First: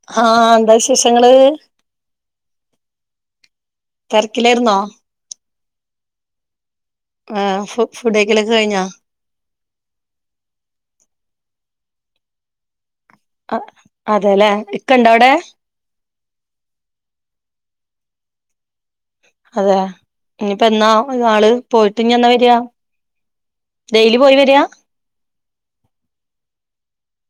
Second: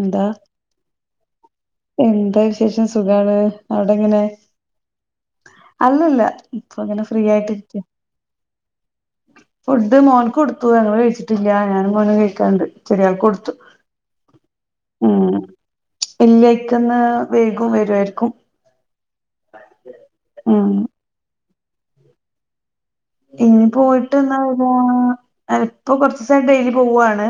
എന്താ ആ എന്താ വിശേഷങ്ങള് എന്താ വിശേഷം സുഖാണ് അവിടെങ്ങനെ തിരക്കിലായിരുന്നോ അല്ലല്ലാ ഇപ്പ ങ്ങനെ ആ ഫുഡ് കഴിക്കൽ ഒക്കെ കഴിഞ്ഞാ ഫുഡ് മോന് കൊടുത്തു ഞങ്ങൾ കഴിച്ചിട്ടില്ല ഞാനും മോനും കഴിക്കാനുണ്ട് ചെരിയാൾക്ക് കൊടു അതെല്ലേ ഇക്ക ഉണ്ടവിടെ ഇല്ല ഇക്ക ഇന്ന് വൈകും വരുവയിരിക്കും അതെ ഇനിയിപ്പോ ഉം എന്നാ ആള് പോയിട്ട് ഇനി എന്നാ വര ഇനി പോയിട്ട് എന്നാ വരാ ഇപ്പൊ കൊറച്ച് ദിവസം ആയിട്ട് ഡെയിലി പോവാണ്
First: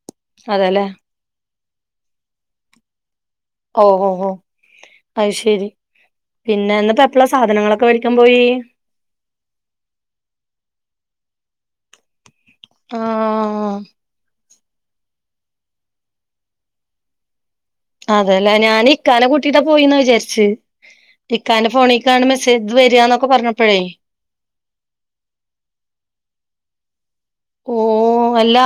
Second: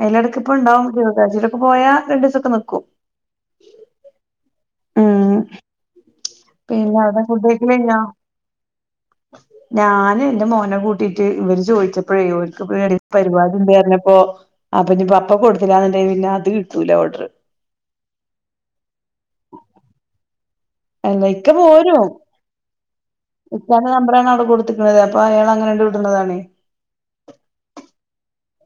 അതിൽ ഇടക്ക് ഇപ്പ അതെല്ലേ ഉണ്ടാവും കൊറച്ചേസലൊക്കെ പോയാ രണ്ടു ദിവസൊക്കെ നിൽക്കും ഓ ഓ ഓ അത് ശരി പിന്നെ ഇന്നിപ്പോ അവിടെ എപ്പളാ ഫുഡ് കഴിക്കൽ സാധനങ്ങളൊക്കെ കഴിഞ്ഞോ മേടിക്കാൻ പോയി ഞാൻ എന്റെ മോനെ കൂട്ടീട്ട് ഇവര് ചോദിച്ച ഇപ്പഴേ ഓര്ക്ക് വെളിപര് ആഹ് പാടിണ്ട്റഞ്ഞപ്പോ അപ്പ ഞ്ഞി അപ്പ കൊട്ത്തില്ലാന്ന്ണ്ടങ്കി പിന്നെ അത് കിട്ടൂല ഓഡറ്. അതെലേ ഞാൻ ഇക്കാനെ കുട്ടീട്ടാപോയിന്നാ വിചാരിച്ച്. അല്ല ഇക്ക ടിക്കാന്റെ പോരും ഫോണിക്കാണ് മെസ്സേജ് വര്വാന്നൊക്കെ പറഞ്ഞപ്പഴേ മ്പറാണ് അവ്ടെ കൊട് ട്ണത് അപ്പൊ അയാൾ അങ്ങനെയണ്ട് വിട്ന്നതാണേ. ഓ അല്ല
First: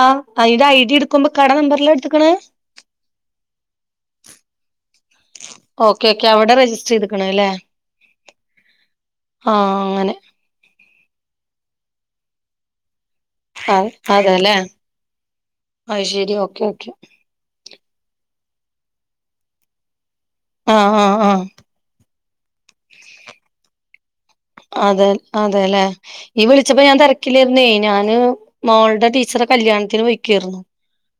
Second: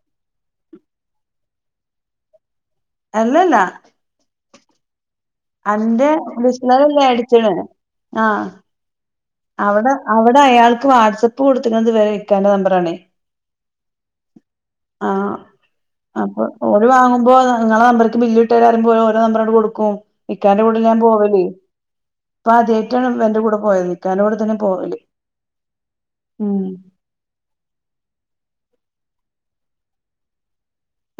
അയ്ന്റെ ഐഡി എട്ക്ക്‌മ്പോ ഇക്കാടെ നമ്പറിലാ എട്ത്ത്ക്ക്‌ണേ? ഏല്ലല്ല. ഓക്കെ അന്റെ ഓക്കെ അവിടെ ഡിഷ്നറി രജിസ്റ്റർ ചെയ്ത്ക്കണ് അല്ലേ ‌മേടിച്ച്ണ് ആഹ് ആഹ് അവ്ടെ അങ്ങനെ അവ്ടെ അയാൾക്ക് വാട്സ്അപ്പ് കൊട്ത്തിക്കണത് വെ ഇക്കന്റെ നമ്പറാണേ. അ അതെല്ലേ ആഹ് അത് ശരി അപ്പൊ ഓക്കെ ഓല് ഓക്കെ വാങ്ങ്മ്പോ ന നിങ്ങളെ നമ്പർക്ക് ബില്ലിട്ട് തരാറയ്മ്പം ഓര് ഓരോ നമ്പറങ്ങട് കൊടുക്കും ഇക്കാന്റെ കൂട്ടില് ആഹ് ഞാൻ ആഹ് ആഹ് പോവലേ. പ്പ ആദ്യായ്ട്ടാണ് ഇവന്റെകൂടെ പോയത്. ഇക്കാന്റെ കൂടെ തന്നെ പോവല് അതെ അതെലെ യ്യ് ഉം വിളിച്ചപ്പോ ഞാൻ തെര ക്കിലാര്ന്നേ ഞാന് മോൾടെ ടീച്ചറെ കല്യാണത്തിന് പോയ്ക്കാരുന്നു.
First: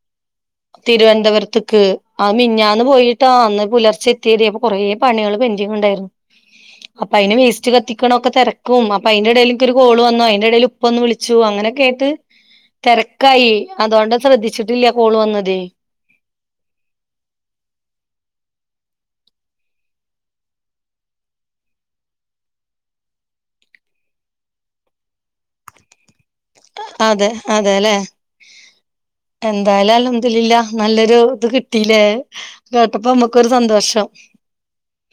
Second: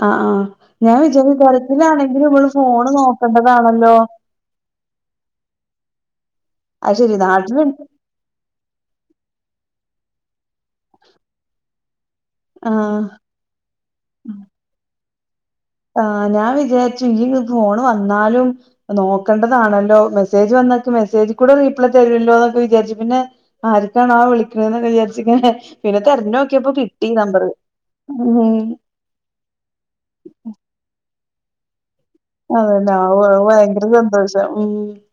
ആഹ് ആഹ് ഞാൻ വിചാരിച്ചു തിരുവനന്തപുരത്ത്ക്ക് ഗൾഫിലാണെങ്കിലും ആഹ് ഇവള് ഫോണ് മിഞ്ഞാന്ന്പോയിട്ടാ അന്ന് നോക്കണ്ടതാണല്ലോ പുലെർച്ചെ ത്തിയതേപ്പ കൊറേ പണികള് പെന്റിങ്ങ്ണ്ടാരുന്നു. അയി ശെരി നാട്ടില് ക്കണൊക്കെതെരക്കും അപ്പ അയ്ന്റെ എടേല്ഇൻക്ക് ഒര് കോള് വന്നു അയ്ന്റെ എടേല് ഉപ്പ ഒന്ന് വിളിച്ചു അങ്ങനെക്കെയ്ട്ട്. ആഹ് തെരക്കയി അതുകൊണ്ട് ശ്രദ്ധിച്ചിട്ടില്ല കോള് വന്നതേ. ആഹ് ഞാൻ വിജാരിച്ചു ഇയ്യ് ഫോണ് വന്നാലും നോക്കണ്ടതാണല്ലോ മെസ്സേജ് വന്നാക്ക് മെസ്സേജിക്കൂടെ റീപ്ലൈ തരൂല്ലോ എന്നൊക്കെ വിജാരിച്ചു പിന്നെ ആരക്കാണാവോ വിളിക്ക്‌ണൊന്നൊക്കെ വിജാരിച്ച്ങ്ങനെ പിന്നെ തെരഞ്ഞോ ക്കിയപ്പോ കിട്ടി അതെ നമ്പറ് അതെല്ലെ എന്തായാലും അല്ലംതുലില്ല നല്ലൊരു ത് കിട്ടീലേ അതലെ ആവു അത് ഭയങ്കര സന്തോഷം ഉം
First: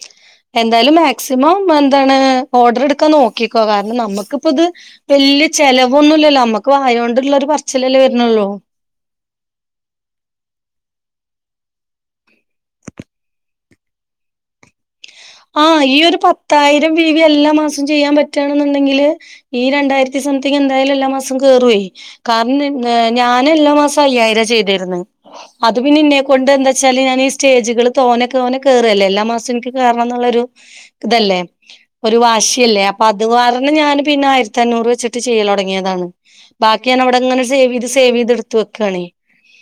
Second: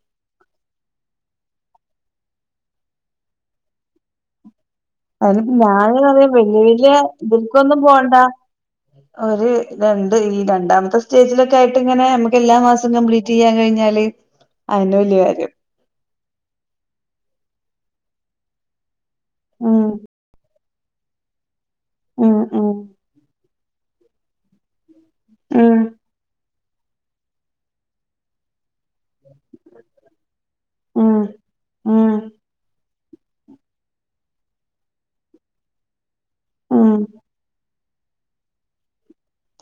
[inaudible] എന്തായാലും മാക്സിമം എന്താണ് ഓർഡറ്ട്ക്കാൻ നോക്കിക്കോ കാരണം നമ്മ്ക്കിപ്പോത് അതിന് വല്യ ഞാന് പറയാ ചെലവൊന്നുല്ലല്ലോ വല്യ അമ്മക്ക് വല്യ വായകോണ്ട്ള്ള ഒര് പറച്ചിലല്ലേ വര്ണോള്ളൂ ഒര് രണ്ട് ഈ രണ്ടാമത്തെ സ്റ്റേജിലൊക്കെ ആയിട്ട്ങ്ങനെമ്മ എല്ലാ മാസം കംപ്ലീറ്റ് ചെയ്യാൻ കഴിഞ്ഞാല് അയന്നെ വല്യ കാര്യം ആഹ് യ്യ് ഒര് പത്തായിരം വി വി എല്ലാമാസം ചെയ്യാൻ പറ്റണെന്ന്ണ്ടങ്കില് ഈ ഉം രണ്ടായിരത്തി സംതിങ്ങ് എന്തായാലും എല്ലാ മാസം കേറുവെ ഉം കാരണം ണ് ഉം ണ് ഞാ ന് എല്ലാ മാസം അയ്യായിരാ ചെയ്തിര്ന്നെ അത് ഉം പിന്നെ ഇന്നെകൊണ്ട് എന്താെച്ചാല് ഞാന് സ്റ്റേജ്കള് തോനെതൊനെ കേറ്ല്ലേ എല്ലാ മാസം ഇൻക്ക്‌ കേറണംന്ന് ഉം ള്ളൊരുക്ക്‌തല്ലേ? ഉം ഒര് വാശിയല്ലേ അപ്പ അത് കാരണം ഞാന് പിന്നെ ആയിരത്തിഅഞ്ഞൂറ് വെച്ചിട്ട് ചെയ്യല് തൊടങ്ങിയതാണ് ബാക്കി ഉം ഞാന് അവ്ടെങ്ങനെ സേവ് ചെയ്ത് സേവ് ചെയ്ത എടുത്തുവെക്കാണേ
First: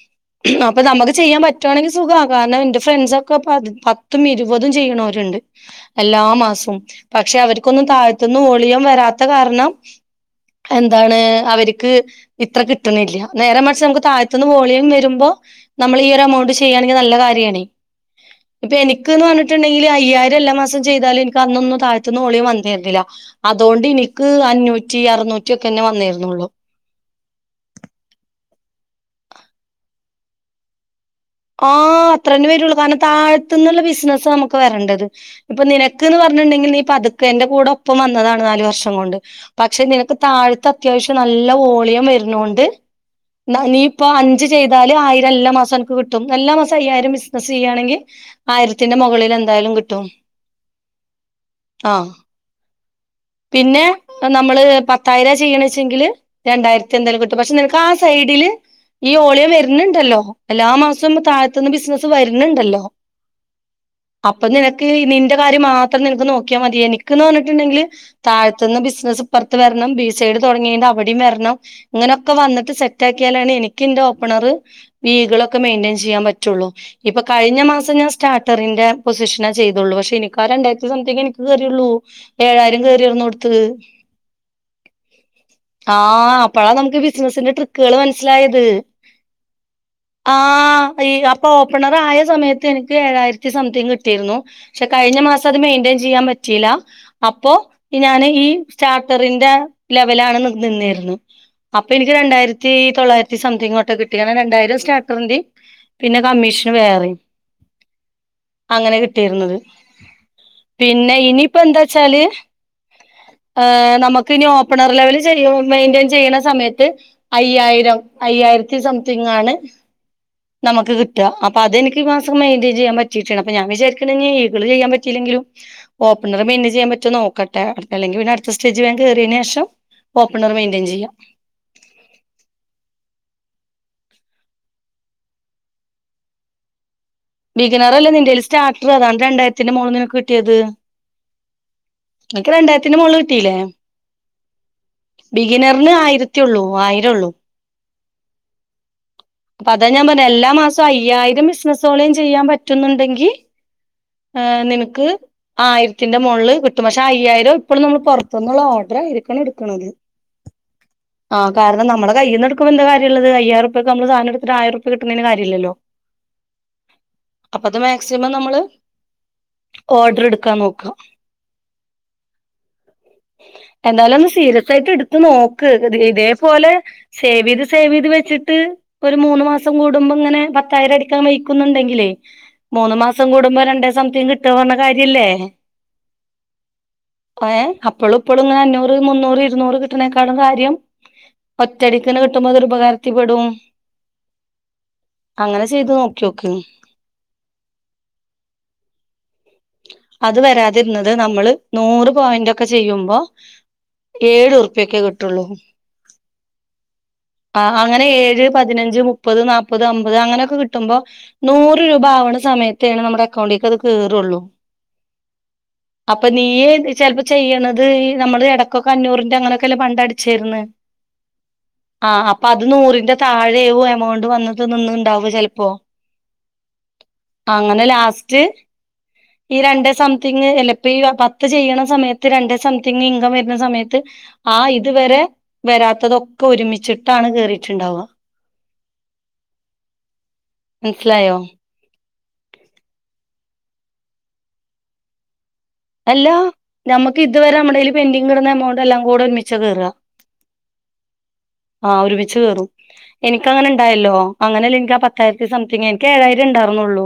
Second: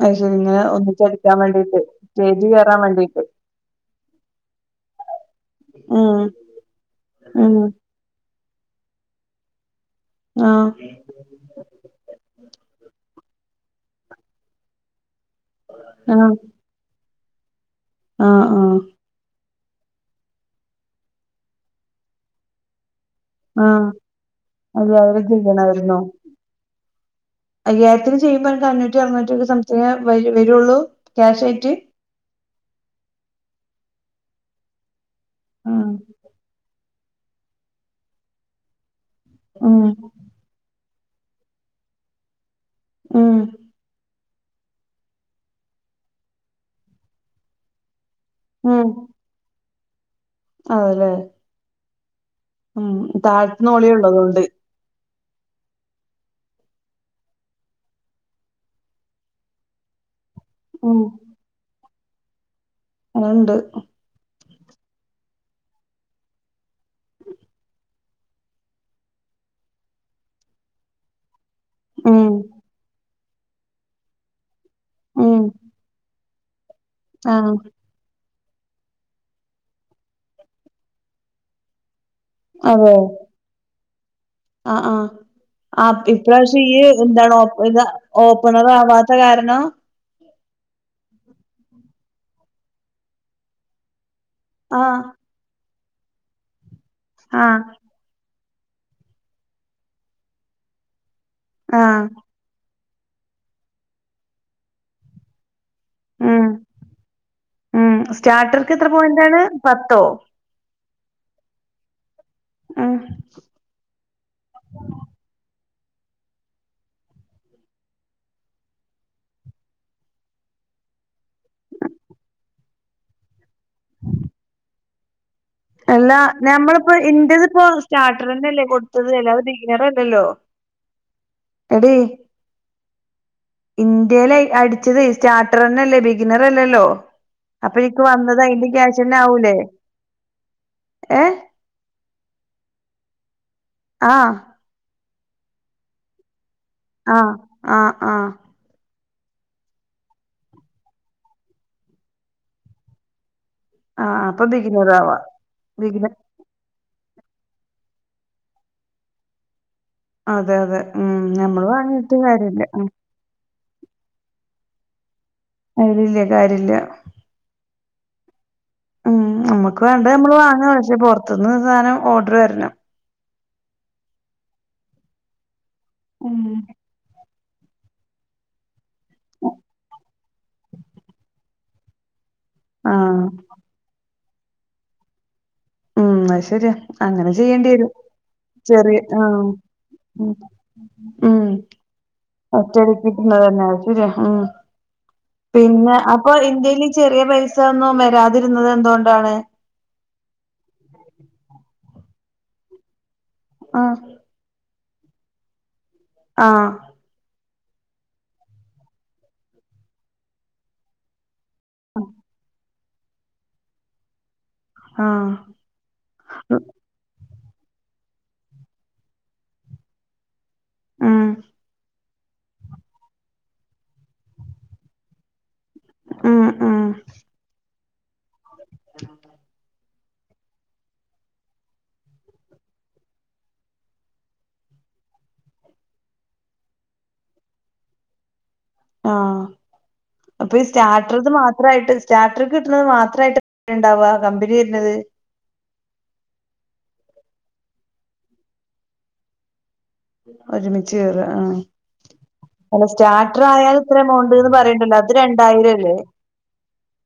അത് ശരി ഇങ്ങനെ അപ്പൊ നമക്ക് ഒന്നിച്ചടിക്കാൻ ചെയ്യാൻ വേണ്ടീട്ട് പറ്റുവാണെങ്കി സ്റ്റേജ് സുഖാകാരണം ന്റെ കേറാൻ വേണ്ടീട്ട് ഫ്രണ്ട്സൊക്കെ പദ് പത്തും ഇരുപതും ചെയ്യ്ണോര്ണ്ട് ഉം എല്ലാ മാസവും പക്ഷേ ഉം അവർക്കൊന്നും താഴ് ത്ത്ന്ന് ഓളിയം വരാത്ത കാരണം ആഹ് എന്താണ് അവര്ക്ക് ഇത്ര കിട്ട്ണില്ല നേരെമറിച്ച് നമ്ക്ക് താഴത്തുന്ന് വോളിയം വര്മ്പോ നമ്മള് ഈ ഒര് ആഹ് എമൗണ്ട് ചെയ്യാണെങ്കി നല്ല കാര്യാണേ ആഹ് ഇപ്പൊ ആഹ് എനിക്ക്ന്ന് പറഞ്ട്ട്ണ്ടെ യ്യിൽ അയ്യായിം എല്ലാമാസം ചെയ്താലും ഇൻക്ക് അന്നൊന്നുംതാഴത്ത്ന്ന് ഓളിയം വന്നിര്ന്നില്ല അതോണ്ട് ആഹ് ഇൻക്ക് അഞ്ഞൂറ്റി അയ്യായിരം അറുന്നൂറ്റിക്കെ അന്നെ ചെയ്യണായിരുന്നോ വന്നിര്ന്നൊള്ളു അയ്യായിരത്തിന് ചെയ്യുമ്പോ അനക്ക് അഞ്ഞൂറ്റി അറുറ്റിക്കെ സംതിങ്ങേ വര് വരുള്ളൂ ക്യാഷായിട്ട് ആഹ് അത്രേന്നെ വേരുള്ളൂ കാരണം താഴത്ത്ന്ന്ള്ള ബിസിസ്സാ നമുക്ക് വരണ്ടത് ഇപ്പൊ ഉം നിനക്ക്ന്ന് പറഞ്ന്ന്ണ്ടെങ്കി നീ പത്ക്കെ എന്റെ കൂടെ ഒപ്പം വന്നതാണ് നാല് വർഷം കൊണ്ട് ഉം പക്ഷേ നിനക്ക് താഴത്ത് അത്യാവശ്യം നല്ല ഓളിയം വര്ണൊണ്ട് ഉം ന്ന നീ ഇപ്പ അഞ്ച് ചെയ്താല് ആയിരം എല്ലാമാസം അനക്ക് ക് ട്ടും എല്ലാ മാസം അയ്യായിരം ബിസിനസ്സ് ചെയ്യാണെങ്കി ഉം ആയിരത്തിന്റെ മൊകളില് എന്തായാലും കിട്ടും അതല്ലേ ആഹ് ഉം താഴത്ത്ന്ന് പിന്നെ ഓളിയുള്ളതുകൊണ്ട് നമ്മള് തായരാ ചെയ്യണ വെച്ചെങ്കില് രണ്ടായിരത്തി എന്തെങ്കിലും കിട്ടും പക്ഷെ നിനക്ക് ആ സൈഡില് ഈ ഓളിയ വരുന്നുണ്ടല്ലോ എല്ലാ ഉം മാസവും താഴത്തുന്ന് ബിസിനസ്സ് വരുന്നുണ്ടല്ലോ അത് ഉണ്ട് അപ്പൊ നിനക്ക് നിന്റെ കാര്യം മാത്രം നിനക്ക് നോക്കിയാ മതി എനക്ക്ന്ന് പറഞ്ഞിട്ടുണ്ടെങ്കില് താഴ്ത്ത് നിന്ന് ബിസിനസ്സ്പ്പറത്ത് വരണം ബി സൈഡ് തുടങ്ങിയ അവിടെയും വരണം ഉം ഇങ്ങനെയൊക്കെ വന്നിട്ട് സെറ്റ് ആക്കിയാലാണ് എനിക്ക് എന്റെ ഓപ്പണർ ഉം വീകളൊക്കെ മെയിൻടൈയിൻ ൻ പറ്റുള്ളൂ ഇപ്പൊ ആഹ് കഴിഞ്ഞ മാസം ഞാൻ സ്റ്റാർട്ടറിന്റെ പൊസിഷനാ ചെയ്തുള്ളൂ പക്ഷെ എനിക്കാ രണ്ടായിരത്തി സംത്തിങ് എനിക്ക് കയറിയുള്ളൂ ഏഴായിരം അതെ കയറിയറിന്ന് കൊടുത്തത് ആഹ് ആഹ് ആഹ് ഇപ്രാവശ്യം അപ്പഴാ ഈ നമുക്ക് എന്താണ് ബിസിനസിന്റെ ഇാ ട്രിക്കുകള് ഓപ്പണർ ആവാത്ത കാരണം ആ ഈ അപ്പൊ ഓപ്പണർ ആയ സമയത്ത് എനിക്ക് ഏഴായിരത്തി സംതിങ് കിട്ടും പക്ഷെ ആഹ് കഴിഞ്ഞ മാസം അത് മെയിന്റയിൻ ചെയ്യാൻ പറ്റിയില്ല അപ്പൊ ആഹ് ഞൻ ഈ സ്റ്റാർട്ടറിന്റെ ലെവല ആണ് നിന്നായിരുന്നു അപ്പൊ ആഹ് എനിക്ക് രണ്ടായിരത്തി ത്തി തൊള്ളായിരത്തി സംതിങ്ങോട്ടക്കെ കിട്ടിക്കണം രണ്ടായിരം സ്റ്റാർറിൻ്റേം പിന്നെ ഉം കമ്മീഷന് വേറെയും ഉം സ്റ്റാർട്ടർക്ക് എത്ര അങ്ങനെ പോയിന്റാണ് കിട്ടിയിരുന്നത് പത്തോ പിന്നെ ഇനിയിപ്പ എന്താ വച്ചാല് ആഹ് നമുക്ക്നി ഓപ്പണർ ലെവൽ ചെയ്യുന്ന മെയിന്റെയിൻ ചെയ്യണ സമയത്ത് അയ്യായിരം അയ്യായിരത്തി സംതിങ് ആണ് നമുക്ക് കിട്ട അപ്പൊ അതെനിക്ക് ഈ മാസം മെയിന്റയിൻ ചെയ്യാൻ പറ്റും പറ്റിട്ടുണ്ട് അപ്പ ഞൻ വിചാരിക്കണം എങ്കിലും ഈള് ചെയ്യാൻ പറ്റയിെങ്കിലും എല്ലാ ഓപ്പണർ മെയിന്റെയിൻ ചെയ്യാൻ ഞമ്മളിപ്പോ പറ്റോ ഇന്റതിപ്പോ നോക്കട്ടെ അല്ലെങ്കിൽ പിന്നെ അടുത്ത സ്റ്റാർട്ടറന്നല്ലേ സ്റ്റേജ് വേഗം കൊടുത്തത് കയറിയതിനു അല്ലാതെ ശേഷം ഓപ്പണർ മെയിൻ്റയിൻ ചെയ്യാം എടി ഇൻഡിലേ അടിച്ചത് സ്റ്റാർട്ടർ തന്നല്ലേ ബിഗിനറ് അല്ലല്ലോ ബീഗനറല്ല നിന്റെൽ സ്റ്റാർട്ടർ അതാണ് ആവൂലേ രണ്ടായിരത്തിന്റെ മുകളിൽ നിനക്ക് കിട്ടിയത് ഏഹ് നിനക്ക് രണ്ടായിരത്തിന്റെ മുകളിൽ കിട്ടീല്ലേ ആഹ് ബിഗിനറിന് ആയിരത്തിയുള്ളൂ ആയിരള്ളൂ ആഹ് ആഹ് ആഹ് അപ്പൊ അതാ ഞാൻ പറഞ്ഞ എല്ലാ മാസവും അയ്യായിരം ബിസിനസോളിയം ചെയ്യാൻ പറ്റുന്നുണ്ടെങ്കിൽ ആഹ് അപ്പൊ നിനക്ക് ബിഗിനറാവാ ബിഗിനർ ആയിരത്തിന്റെ മോളില് കിട്ടും പക്ഷെ അയ്യായിരം ഇപ്പഴും നമ്മൾ പുറത്തുന്നുള്ള ഓർഡർ ആയിരിക്കണം എടുക്കണുന്നത് അതെ അതെ ഉം ഞമ്മള് വാങ്ങിട്ട് കാര്യല്ല ഉള്ളത് അയ്യായിരം റുപ്യക്ക് നമ്മള് സാധനം എടുത്തിട്ട് ആയ്യായിരം റുപ്യ കിട്ടുന്നതിന് കാര്യല്ലല്ലോ അയ്ലില്ല കാര്യല്ല അപ്പൊ അത് മാക്സിമം നമ്മള് ഉം നമ്മുക്ക് വേണ്ടത് ഓർഡർ നമ്മള് എടുക്കാൻ വാങ്ങ നോക്ക പക്ഷേ പുറത്തു നിന്ന് സാധനം ഓർഡർ വരണം എന്തായാലും ഒന്ന് സീരിയസ് ആയിട്ട് എടുത്ത് നോക്ക് ഉം ഇതേപോലെ സേവ് ചെയ്ത് സേവ് ചെയ്ത് വെച്ചിട്ട് ഒരു മൂന്ന് മാസം കൂടുമ്പോ ഇങ്ങനെ പത്തായിരം എടുക്കാൻ ന്നുണ്ടെങ്കിലേ മൂന്ന് ആഹ് മാസം കൂടുമ്പോ രണ്ടേ സംതിങ് കിട്ടും എന്ന് പറഞ്ഞ കാര്യല്ലേ ഉം അത് ശരിയാ അങ്ങനെ ചെയ്യേണ്ടി ഏഹ് വരും അപ്പളും ഇപ്പളും ഇങ്ങനെ അഞ്ഞൂറ് ചെറിയ മുന്നൂറ് ആഹ് ഇരുന്നൂറ് കിട്ടണേക്കാളും കാര്യം ഉം ഒറ്റടിക്കന് കിട്ടുമ്പോ അതൊരു ഒറ്റടിക്ക് കിട്ടുന്നത്‌ ഉപകാരത്തിപ്പെടും തന്നെയ ശരിയാ ഉം അങ്ങനെ ചെയ്ത് പിന്നെ അപ്പൊ നോക്കിയോക്ക് എൻ്റെൽ ചെറിയ പൈസ ഒന്നും വരാതിരുന്നത് എന്തുകൊണ്ടാണ് അത് വരാതിരുന്നത് നമ്മള് നൂറ് പോയിന്റ് ഒക്കെ ചെയ്യുമ്പോ ആഹ് ഏഴു ഉറുപ്പ്യൊക്കെ കിട്ടുള്ളൂ ആഹ് ആഹ് അങ്ങനെ ഏഴ് പതിനഞ്ച് മുപ്പത് നാല്പ്പത് അമ്പത് അങ്ങനെയൊക്കെ കിട്ടുമ്പോ നൂറ് രൂപ ആവണ സമയത്താണ് നമ്മുടെ അക്കൗണ്ടേക്ക് അത് കേറുള്ളൂ ആഹ് അപ്പം നീയ് ചിലപ്പോ ചെയ്യണത് ഈ നമ്മള് ഇടക്കൊക്കെ അഞ്ഞൂറിന്റെ അങ്ങനെയൊക്കെ അല്ലേ പണ്ട് അടിച്ചിരുന്ന് ഉം ആഹ് അപ്പൊ അത് നൂറിന്റെ താഴേവും എമൗണ്ട് വന്നത് നിന്ന ഉണ്ടാവൂ ചിലപ്പോ ഉം ഉം അങ്ങനെ ലാസ് [unintelligible] ഈ രണ്ടേ സംതിങ്ങ് ചിലപ്പോ ഈ പത്ത് ചെയ്യണ സമയത്ത് രണ്ടേ സംതിങ്ങ് ഇൻകം വരുന്ന സമയത്ത് ആ ഇതുവരെ വരാത്തതൊക്കെ ഒരുമിച്ചിട്ടാണ് കേറിയിട്ടുണ്ടാവുക ആഹ അപ്പൊ ഈ സ്റ്റാർട്ടറത് മനസ്സിലായോ മാത്രമായിട്ട് സ്റ്റാർട്ടർക്ക് കിട്ടുന്നത് മാത്രമായിട്ട് എത്ര ഉണ്ടാവ കമ്പനി തരുന്നത് അല്ല നമുക്ക് ഇതുവരെ നമ്മടേൽ പെൻഡിങ് കിടുന്ന എമൗണ്ട് എല്ലാം കൂടെ ഒരുമിച്ച കേറുക ഒരുമിച്ച് കേറും ആ ആഹ് ഒരുമിച്ച് കയറും എനിക്കങ്ങനെ ഇത്ര ഉണ്ടായല്ലോ എമൗണ്ട് എന്ന് അങ്ങനല്ലേ എനിക്കാ പറയണ്ടല്ലോ അത് പത്തായിരത്തി രണ്ടായിരം സംതിങ് അല്ലേ ഏഴായിരേ ഉണ്ടായിരുന്നുള്ളൂ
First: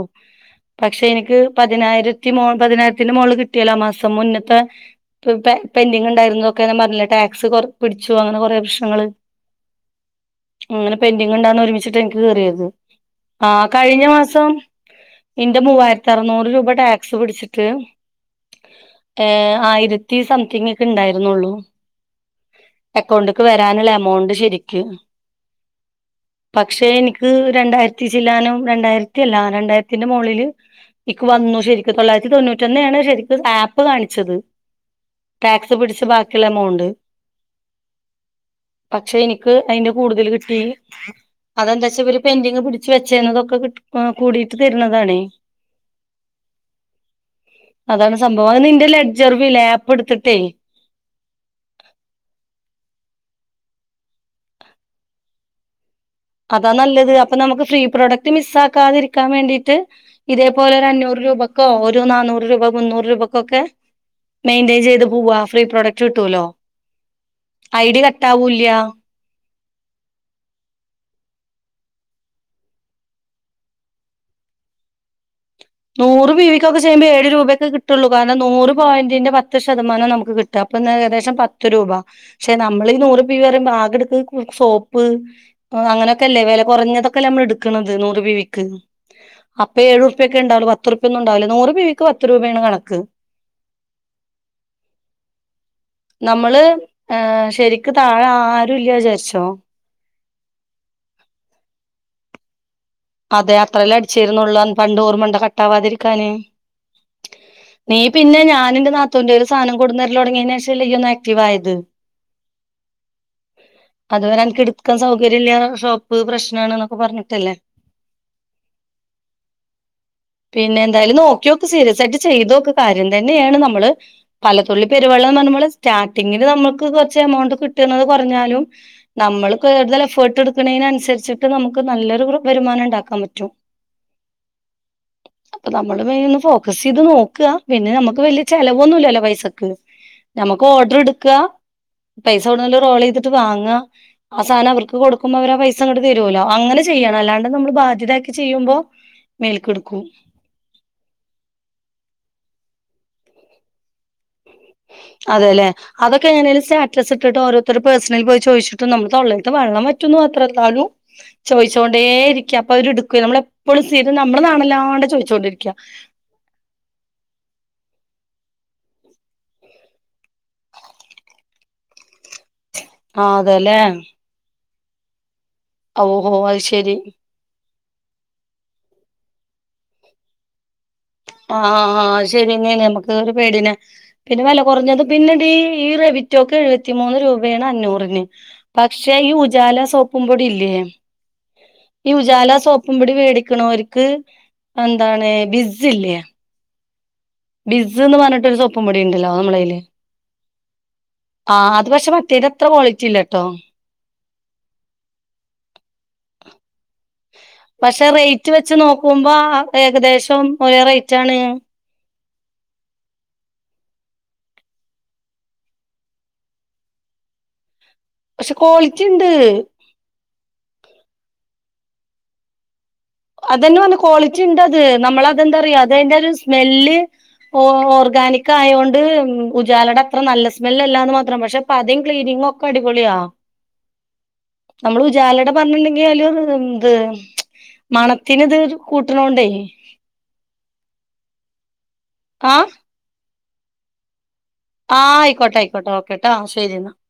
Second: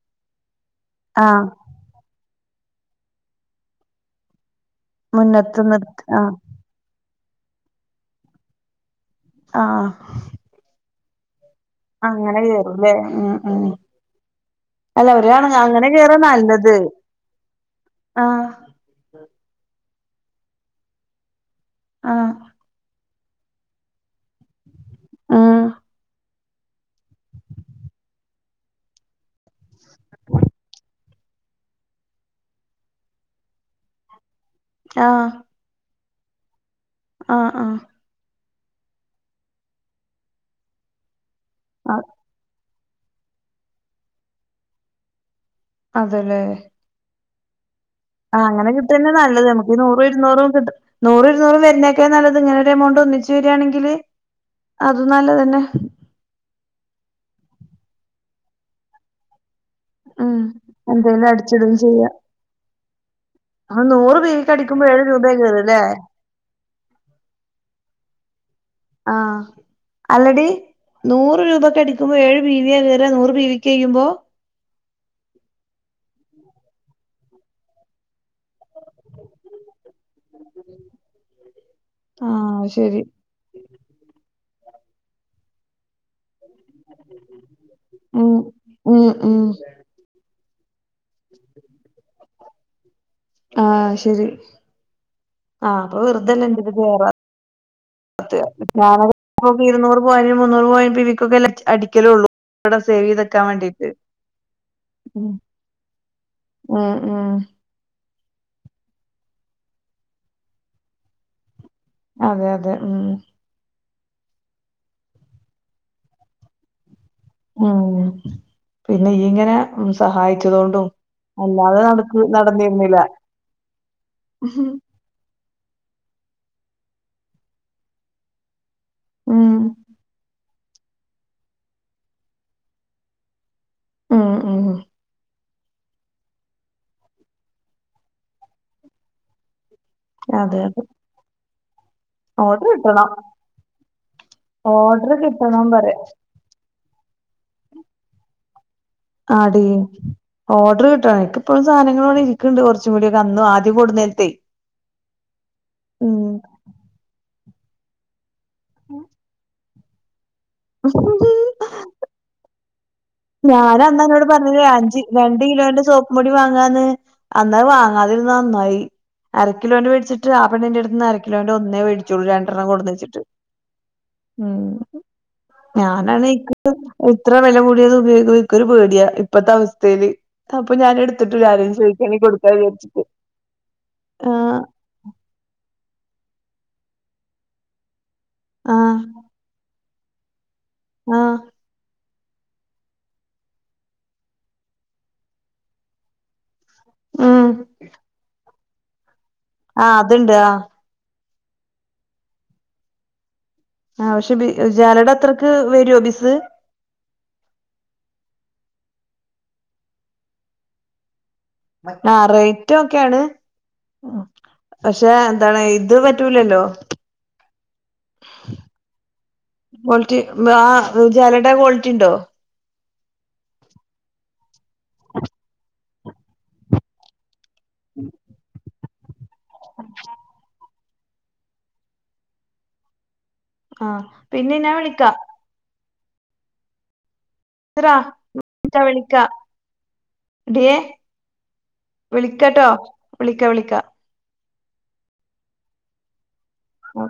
പക്ഷെ എനിക്ക് ആഹ് പതിനായിരത്തി പതിനായിരത്തിന്റെ മുകളി കിട്ടിയല്ലോ ആ മാസം മുന്നത്തെ മുന്നത്ത് നിർത്ത് പെന്ഡിങ് ആഹ് ഉണ്ടായിരുന്നു ഒക്കെന്നാ പറഞ്ഞില്ലേ ടാക്സ് കൊറ പിടിച്ചു അങ്ങനെ കുറേ പ്രശ്നങ്ങള് ആഹ അങ്ങനെ പെൻഡിങ് കൊണ്ടാണ് ഒരുമിച്ചിട്ട് എനിക്ക് അങ്ങനെ കേറിയത് കേറുംല്ലേ ഉം ആ ഉം കഴിഞ്ഞ മാസം അല്ല ഒരാണ് നിന്റെ അങ്ങനെ മൂവായിരത്തി അറുനൂറ് രൂപ ടാക്സ് പിടിച്ചിട്ട് ആഹ ഏഹ ആയിരത്തി സംതിങ് ഒക്കെ ഉണ്ടായിരുന്നുള്ളൂ ആഹ അക്കൗണ്ടേക്ക് വരാനുള്ള എമൗണ്ട് ശരിക്കും ആഹ പക്ഷെ എനിക്ക് രണ്ടായിരത്തി ചെല്ലാനും രണ്ടായിരത്തി അല്ല രണ്ടായിരത്തിന്റെ മുകളില് എനിക്ക് വന്നു ശരിക്കും തൊള്ളായിരത്തി തൊണ്ണൂറ്റൊന്ന ആണ് ശരിക്കും ആപ്പ് കാണിച്ചത് ആഹ് ടാക്സ് പിടിച്ച് ബാക്കിയുള്ള എമൗണ്ട് ആഹ് ആഹ് പക്ഷെ എനിക്ക് അയ്ന്റെ കൂടുതൽ കിട്ടി അ അതെന്താച്ച ഇബൽ പെന്റിങ് പി വെച്ചുന്നതൊക്കെ കൂടിയിട്ട് തരുന്നതാണേ അതല്ലേ അതാണ് ആഹ് സംഭവം അത് അങ്ങനെ നിന്റെ കിട്ട തന്നെ നല്ലത് ലെഡ്ജർവില്ലേ നമുക്ക് ആപ്പ് നൂറോ എടുത്തിട്ടേ ഇരുന്നൂറും കിട്ടും നൂറ ഇരുന്നൂറും വരുന്നതൊക്കെയ നല്ലത് ഇങ്ങനെ ഒരു എമൗണ്ട് ഒന്നിച്ച് വരിയാണെങ്കിൽ അതും നല്ലതന്നെ അതാ നല്ലത് അപ്പൊ നമുക്ക് ഫ്രീ പ്രോഡക്റ്റ് മിസ്സാക്കാതിരിക്കാൻ വേണ്ടിയിട്ട് ഉം ഇതേപോലെ ഒരുരഞ്ഞൂറ് എന്തേലും രൂപക്കോ അടിച്ചിടും ഒരുര നന്നൂറ് രൂപ മുന്നൂറ് രൂപക്കോ ഒക്കെ നൂർ പേർ മെയിന്റെയിൻ ചെയ്ത് പോവ ഫ്രീ പ്രോഡക്റ്റ് കിട്ടുവല്ലോ ഐഡി കട്ടാവുല്ല ആഹ് അല്ലടി നൂറ് രൂപക്കെ അടിക്കുമ്പോ ഏഴ് ബീ വിയ കയറ നൂറ് ബീ വിക്ക് കഴ്യുമ്പോ നൂറ് പി വിക്ക്ൊക്കെ ചെയ്യുമ്പോ ഏഴ രൂപൊക്ക കട്ടുള്ളൂ കാരണം നൂറ് പോയിന്റിന്റെ പത്ത് ശതമാനം നമുക്ക് കിട്ടും അപ്പൊ കദേശം പത്ത് രൂപ ആ പക്ഷെ നമ്മൾ ഈ ശരി നൂറ് ഈ ബാഗെടുക്കും സോപ്പ്് അങ്ങനെൊക്കെല്ലേ വ കുറഞ്ഞതൊക്കെ നമ്മൾ എടുക്കണുന്നത് നൂർ പി ഉം വി ക്ക് ഉം ഉം അപ്പൊ എഴപ ണ്ടാവൂ പത്തൂർപ്യോന്നണ്ടാവില്ല നൂറു പി വി ക്ക് പത്ത് രൂപയാണ് കണക്ക് ആഹ് ശരി ആ അപ്പൊ വെറുതല്ല നമ്മള് എന്റെത് ഏർ ശരിക്ക് താഴെ ആരുല്ല വിചാരിച്ചോ പോവും മുന്നൂറ് പോവ പിക്കെടിക്കലള്ളൂ ഇട സേവത അതെ അത്രേല്ലേ അടിച്ചിരുന്നുള്ളൂ പണ്ടോർമണ്ട കട്ടാവാതിരിക്കാന്േ ഉം ഉം നീ പിന്നെ ഞാൻന്റെനാത്തുന്റെന്ന് ഒരു സാധനം കൊടുന്നരില തുടങ്ങിയ ശേഷംല്ലയ്യ ഒന്ന് ആക്റ്റീവായത് അതെ അതെ ഉം അതുവരെ എനിക്ക് എടുക്കാൻ സൗകര്യം ഇല്ല ഷോപ്പ് പ്രശ്നണ എന്നൊക്കെ പറഞ്ഞിട്ടല്ലേ ഉം പിന്നെഇയ്യ് ഇങ്ങനെ സഹായിക്ക പിന്നെ എന്തായാലും നോക്കിയോൊക്കെ സീരിയസ് ആയിട്ട് ചെയ്തോക്കെ നടന്നിരുന്നില്ല കാര്യം തന്നെയാണ് നമ്മള് ഉം പലതുള്ളി പെരുവള്ള എന്ന് പറഞ്ഞ്പോൾ സ്റ്റാർട്ടിങ്ങിൽ നമുക്ക് കുറച്ച് എമൗണ്ട് കിട്ടുന്നത് കുറഞ്ഞാലും നമ്മൾ കൂടുതൽ എഫേർട്ട് എടുക്കുന്നതിനനുസരിച്ചിട്ട് നമുക്ക് നല്ലൊരു വരുമാനം ഉണ്ടാക്കാൻ പറ്റും ഉം ഉം അപ്പൊ നമ്മള് ഒന്ന് ഫോക്കസ് ചെയ്ത് നോക്ക പിന്നെ നമ്മുക്ക് വലിയ ചെലവൊന്നുല്ലല്ലോ പൈസക്ക് അതെ നമ്മുക്ക് അതെ ഓർഡർ എടുക്ക പൈസ ഓർഡർ ഓടുല്ല റോൾ കിട്ടണം ചെയ്തിട്ട് വാങ്ങ ആ സാധനം അവർക്ക് ഓർഡർ കൊടുക്കുമ്പോ അവര് കിട്ടണം പൈസ പറയാ അങ്ട്ട് തരുല്ലോ അങ്ങനെ ചെയ്യണം അല്ലാണ്ട് നമ്മൾ ബാധ്യതാക്കി ചെയ്യുമ്പോ ആടി മേൽക്കെടുക്കും ഓർഡർ കിട്ടാണ് എക്കെപ്പോഴും സാധനങ്ങളോവിടെ ഇരിക്കണ്ട് കുറച്ചും കൂടിയ കന്നു ആദ്യം കൂടുന്നേരത്തെ അതെല്ലേ അതൊെക്കെങ്ങനെലും സ്റ്റാറ്റസ് ഇട്ട്ഓരോരുത്തരു പേഴസണ പോയ് ചോയ്ച്ചിട്ട നമ്മ തൊള്ളൽ ത്തെ വള്ളംറ്റ വറ്റു മാത്രം ന്നാലും ചോയ്ച്ചോണ്ടേ ഇരിക്ക അപ്പൊ അവര്ടു ഞാൻ നമ്മളെപ്പോഴും അന്ന് സീരം നമ്മുടെ നാണല്ലാണ്ട് ചോയ്ച്ചോണ്ടരിക്ക മുടി വാങ്ങാന്ന് അന്നാ വാങ്ങാതിരുന്ന നന്നായി അര കിലോൻന്റെേ വേടിച്ചിട്ട് ആപ്പണ്ണിന്റെ അടുത്ന്ന് അര കിലോന്റെ ഒന്നേടിച്ചോള്ളൂ രണ്ടെണ്ണം കൊടുന്ന് വെച്ചിട്ട് ആഹ് അതല്ലേ ഉം ഞാനാണ് ഓഹോ അത് ശെരി [unintelligible] ഇത്ര വില കൂടിയത് ഉപയോഗ ഒരു പേടിയാ ഇപ്പത്തെ അവസ്ഥയില് അപ്പൊ ഞൻ എടു ആഹ് ശരിെന്നേ നമ്മക്ക് ഒരു പേടിനെ പിന്നെ വല ആഹ് കുറഞ്ഞത് പിന്നെടീ ഈ റെബിറ്റോക്ക് എഴുപത്തിമൂന്ന് രൂപയാണ് അഞ്ഞൂറിന് ആഹ് പക്ഷെ ഈ ഉജാല സോപ്പുമ്പോടി ഇല്ലേ ആഹ് ഈ ഉജാല സോപ്പുംപടി മേടിക്കണവർക്ക് എന്താണ് ബിസ് ഇല്ലേ ഉം ബിസ് എന്ന് പറഞ്ഞട്ട ഒരുൊപ്പ മുൊടി ഉണ്ടല്ലോ നമ്മളെ അതുണ്ട് ആ ആ അത് പക്ഷെ മറ്റേ ൻ്റെ അത്ര ക്വാളിറ്റി ഇല്ലട്ടോ ആ പക്ഷെ ബി ഉജാലടെ അത്രയ്ക്ക് വരുമോ ബിസ് പക്ഷെ റേറ്റ് വെച്ച് നോക്കുമ്പോ ഏകദേശം ഒരേ റേറ്റ് ആണ് ആഹ റേറ്റ് ഒക്കെയാണ് പക്ഷെ എന്താണ് ഇത് പറ്റൂലല്ലോ പക്ഷെ കോളിറ്റിണ്ട് ക്വാളിറ്റി ആ ഉജാലട ക്വാളിറ്റി ഉണ്ടോ അതന്നെ വഞ്ഞ ക്വാളിറ്റി ഉണ്ടത് നമ്മളതന്താറിയ അത് അതിന്റെറ ഒരു സ്മെല്ല് ഓ ഓർഗാനിക് ആയൊണ്ട് ഉജാലയുടെ അത്ര നല്ല മല്ലാന്ന് മാത്രം പക്ഷെ പദിം ക്ലീനിംങ്ങും ഒക്കെ അടിപൊളിയ ആ പിന്നെ ഞാൻ നമ്മൾ വിളിക്കാം ഉജാലയുടെ പറഞ്ഞില്ലെങ്കിൽ അയ്ൽ ത് എന്ത് ഇറാ മണത്തിന് ഇത് കൂട്ടണോണ്ടേ ഏ ആഹ് വിളിക്കട്ടോ വിളിക്ക വിളിക്ക ആഹ് ആയിക്കോട്ടെ അയിക്കോട്ടെ ഓക്കട്ടാ ശരി എന്നാ ആ